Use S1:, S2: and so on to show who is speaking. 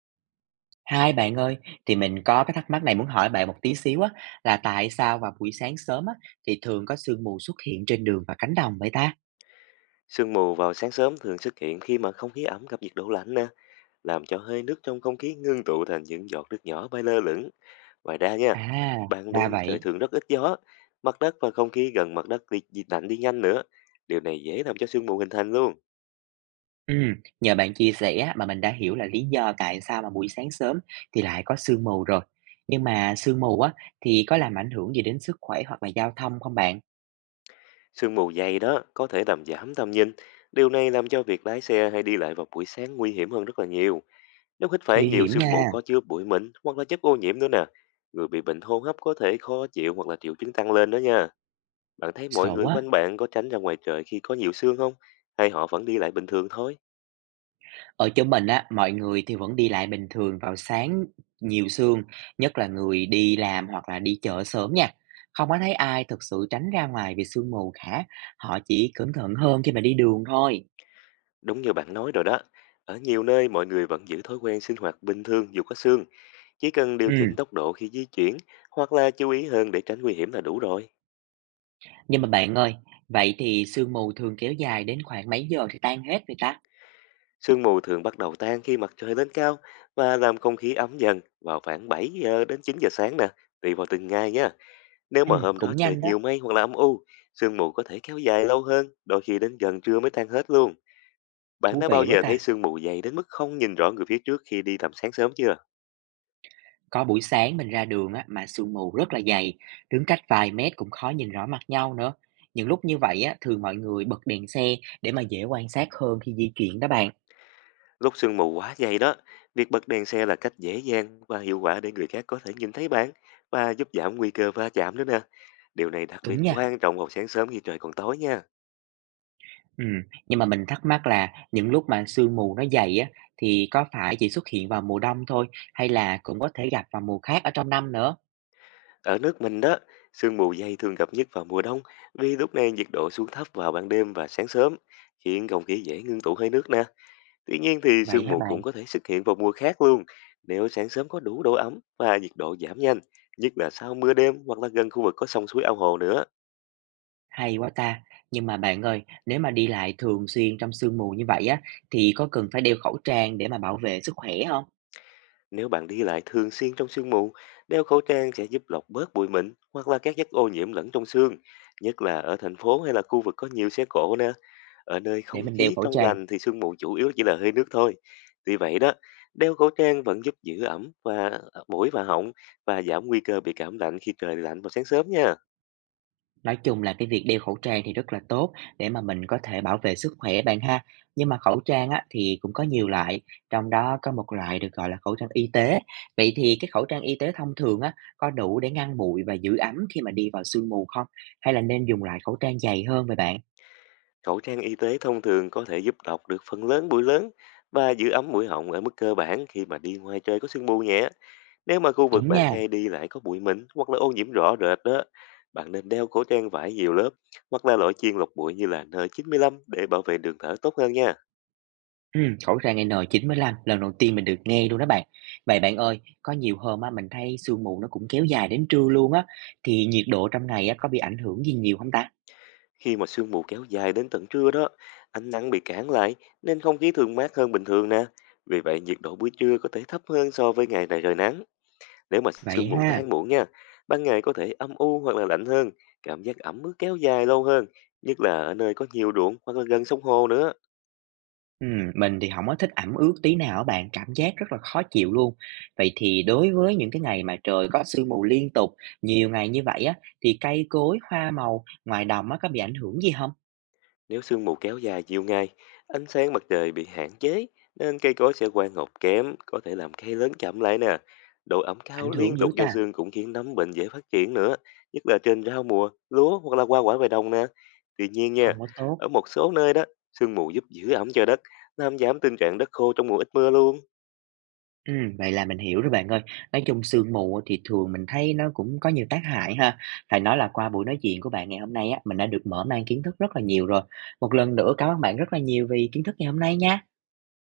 S1: Hai bạn ơi, thì mình có cái thắc mắc này muốn hỏi bạn một tí xíu á, là tại sao vào buổi sáng sớm á, thì thường có sương mù xuất hiện trên đường và cánh đồng vậy ta?
S2: Sương mù vào sáng sớm thường xuất hiện khi mà không khí ẩm gặp nhiệt độ lạnh nè, làm cho hơi nước trong không khí ngưng tụ thành những giọt nước nhỏ bay lơ lửng. Ngoài ra nha,
S1: À,
S2: ban
S1: ra
S2: đêm trời
S1: vậy.
S2: thường rất ít gió, mặt đất và không khí gần mặt đất đi lạnh đi nhanh nữa. Điều này dễ làm cho sương mù hình thành luôn.
S1: Ừ, nhờ bạn chia sẻ á, mà mình đã hiểu là lý do tại sao mà buổi sáng sớm thì lại có sương mù rồi. Nhưng mà sương mù á, thì có làm ảnh hưởng gì đến sức khỏe hoặc là giao thông không bạn?
S2: Sương mù dày đó có thể làm giảm tầm nhìn. Điều này làm cho việc lái xe hay đi lại vào buổi sáng nguy hiểm hơn rất là nhiều. Nếu hít phải
S1: Nguy
S2: nhiều
S1: hiểm
S2: sương mù
S1: nha.
S2: có chứa bụi mịn hoặc là chất ô nhiễm nữa nè, người bị bệnh hô hấp có thể khó chịu hoặc là triệu chứng tăng lên đó nha. Bạn thấy mọi
S1: Sợ
S2: người
S1: quá.
S2: quanh bạn có tránh ra ngoài trời khi có nhiều sương không? Hay họ vẫn đi lại bình thường thôi?
S1: Ở chỗ mình á, mọi người thì vẫn đi lại bình thường vào sáng nhiều sương, nhất là người đi làm hoặc là đi chợ sớm nha. Không có thấy ai thực sự tránh ra ngoài vì sương mù cả, họ chỉ cẩn thận hơn khi mà đi đường thôi.
S2: Đúng như bạn nói rồi đó. Ở nhiều nơi mọi người vẫn giữ thói quen sinh hoạt bình thường dù có sương, chỉ cần điều
S1: Ừ,
S2: chỉnh tốc độ khi di chuyển hoặc là chú ý hơn để tránh nguy hiểm là đủ rồi.
S1: nhưng mà bạn ơi, vậy thì sương mù thường kéo dài đến khoảng mấy giờ thì tan hết vậy ta?
S2: Sương mù thường bắt đầu tan khi mặt trời lên cao và làm không khí ấm dần vào khoảng 7 giờ đến 9 giờ sáng nè, tùy vào từng ngày nha. Nếu
S1: Ừ,
S2: mà hôm đó
S1: cũng
S2: trời
S1: nhanh đó,
S2: nhiều mây hoặc là âm u, sương mù có thể kéo dài lâu hơn, đôi khi đến gần trưa mới tan hết luôn. Bạn
S1: thú
S2: đã bao
S1: vị quá
S2: giờ thấy
S1: ta.
S2: sương mù dày đến mức không nhìn rõ người phía trước khi đi tầm sáng sớm chưa?
S1: Có buổi sáng mình ra đường á, mà sương mù rất là dày, đứng cách vài mét cũng khó nhìn rõ mặt nhau nữa. Những lúc như vậy á, thường mọi người bật đèn xe để mà dễ quan sát hơn khi di chuyển đó bạn.
S2: Lúc sương mù quá dày đó, việc bật đèn xe là cách dễ dàng và hiệu quả để người khác có thể nhìn thấy bạn và giúp giảm nguy cơ va chạm nữa nè. Điều này đặc biệt
S1: Đúng nha.
S2: quan trọng vào sáng sớm khi trời còn tối nha.
S1: Ừ, nhưng mà mình thắc mắc là những lúc mà sương mù nó dày á, thì có phải chỉ xuất hiện vào mùa đông thôi hay là cũng có thể gặp vào mùa khác ở trong năm nữa?
S2: Ở nước mình đó, sương mù dày thường gặp nhất vào mùa đông vì lúc này nhiệt độ xuống thấp vào ban đêm và sáng sớm, khiến không khí dễ ngưng tụ hơi nước nè. Tuy nhiên thì
S1: Vậy
S2: sương
S1: hả
S2: mù cũng
S1: bạn?
S2: có thể xuất hiện vào mùa khác luôn, nếu sáng sớm có đủ độ ấm và nhiệt độ giảm nhanh, nhất là sau mưa đêm hoặc là gần khu vực có sông suối ao hồ nữa.
S1: Hay quá ta. Nhưng mà bạn ơi, nếu mà đi lại thường xuyên trong sương mù như vậy á, thì có cần phải đeo khẩu trang để mà bảo vệ sức khỏe không?
S2: Nếu bạn đi lại thường xuyên trong sương mù, đeo khẩu trang sẽ giúp lọc bớt bụi mịn hoặc là các chất ô nhiễm lẫn trong sương, nhất là ở thành phố hay là khu vực có nhiều xe cộ nè. Ở nơi
S1: Để
S2: không
S1: mình đeo
S2: khí
S1: khẩu
S2: trong
S1: trang.
S2: lành thì sương mù chủ yếu chỉ là hơi nước thôi. Tuy vậy đó, đeo khẩu trang vẫn giúp giữ ẩm và mũi và họng và giảm nguy cơ bị cảm lạnh khi trời lạnh vào sáng sớm nha.
S1: Nói chung là cái việc đeo khẩu trang thì rất là tốt để mà mình có thể bảo vệ sức khỏe bạn ha. Nhưng mà khẩu trang á, thì cũng có nhiều loại, trong đó có một loại được gọi là khẩu trang y tế. Vậy thì cái khẩu trang y tế thông thường á, có đủ để ngăn bụi và giữ ấm khi mà đi vào sương mù không? Hay là nên dùng loại khẩu trang dày hơn vậy bạn?
S2: Khẩu trang y tế thông thường có thể giúp đọc được phần lớn bụi lớn và giữ ấm mũi họng ở mức cơ bản khi mà đi ngoài trời có sương mù nhẹ. Nếu mà khu vực
S1: Đúng
S2: bạn
S1: nha.
S2: hay đi lại có bụi mịn hoặc là ô nhiễm rõ rệt đó, bạn nên đeo khẩu trang vải nhiều lớp hoặc là loại chuyên lọc bụi như là N95 để bảo vệ đường thở tốt hơn nha.
S1: Ừ, khẩu trang N95 lần đầu tiên mình được nghe luôn đó bạn. Vậy bạn ơi, có nhiều hôm á mình thấy sương mù nó cũng kéo dài đến trưa luôn á, thì nhiệt độ trong ngày á có bị ảnh hưởng gì nhiều không ta?
S2: Khi mà sương mù kéo dài đến tận trưa đó, ánh nắng bị cản lại nên không khí thường mát hơn bình thường nè. Vì vậy nhiệt độ buổi trưa có thể thấp hơn so với ngày này trời nắng. Nếu mà
S1: Vậy
S2: sương mù
S1: ha.
S2: tan muộn nha, ban ngày có thể âm u hoặc là lạnh hơn, cảm giác ẩm ướt kéo dài lâu hơn, nhất là ở nơi có nhiều ruộng hoặc là gần sông hồ nữa.
S1: Mình thì không có thích ẩm ướt tí nào á bạn, cảm giác rất là khó chịu luôn. Vậy thì đối với những cái ngày mà trời có sương mù liên tục, nhiều ngày như vậy á, thì cây cối, hoa màu ngoài đồng á có bị ảnh hưởng gì không?
S2: Nếu sương mù kéo dài nhiều ngày, ánh sáng mặt trời bị hạn chế nên cây cối sẽ quang ngọc kém, có thể làm cây lớn chậm lại nè. Độ ẩm cao
S1: Ảnh
S2: liên
S1: hưởng
S2: tục
S1: dữ
S2: do
S1: ta,
S2: sương cũng khiến nấm bệnh dễ phát triển nữa, nhất là trên rau mùa, lúa hoặc là hoa quả về đồng nè. Tuy nhiên nha,
S1: không có tốt.
S2: ở một số nơi đó, sương mù giúp giữ ẩm cho đất, làm giảm tình trạng đất khô trong mùa ít mưa luôn.
S1: Vậy là mình hiểu rồi bạn ơi. Nói chung sương mù thì thường mình thấy nó cũng có nhiều tác hại ha. Phải nói là qua buổi nói chuyện của bạn ngày hôm nay á, mình đã được mở mang kiến thức rất là nhiều rồi. Một lần nữa cảm ơn bạn rất là nhiều vì kiến thức ngày hôm nay nha.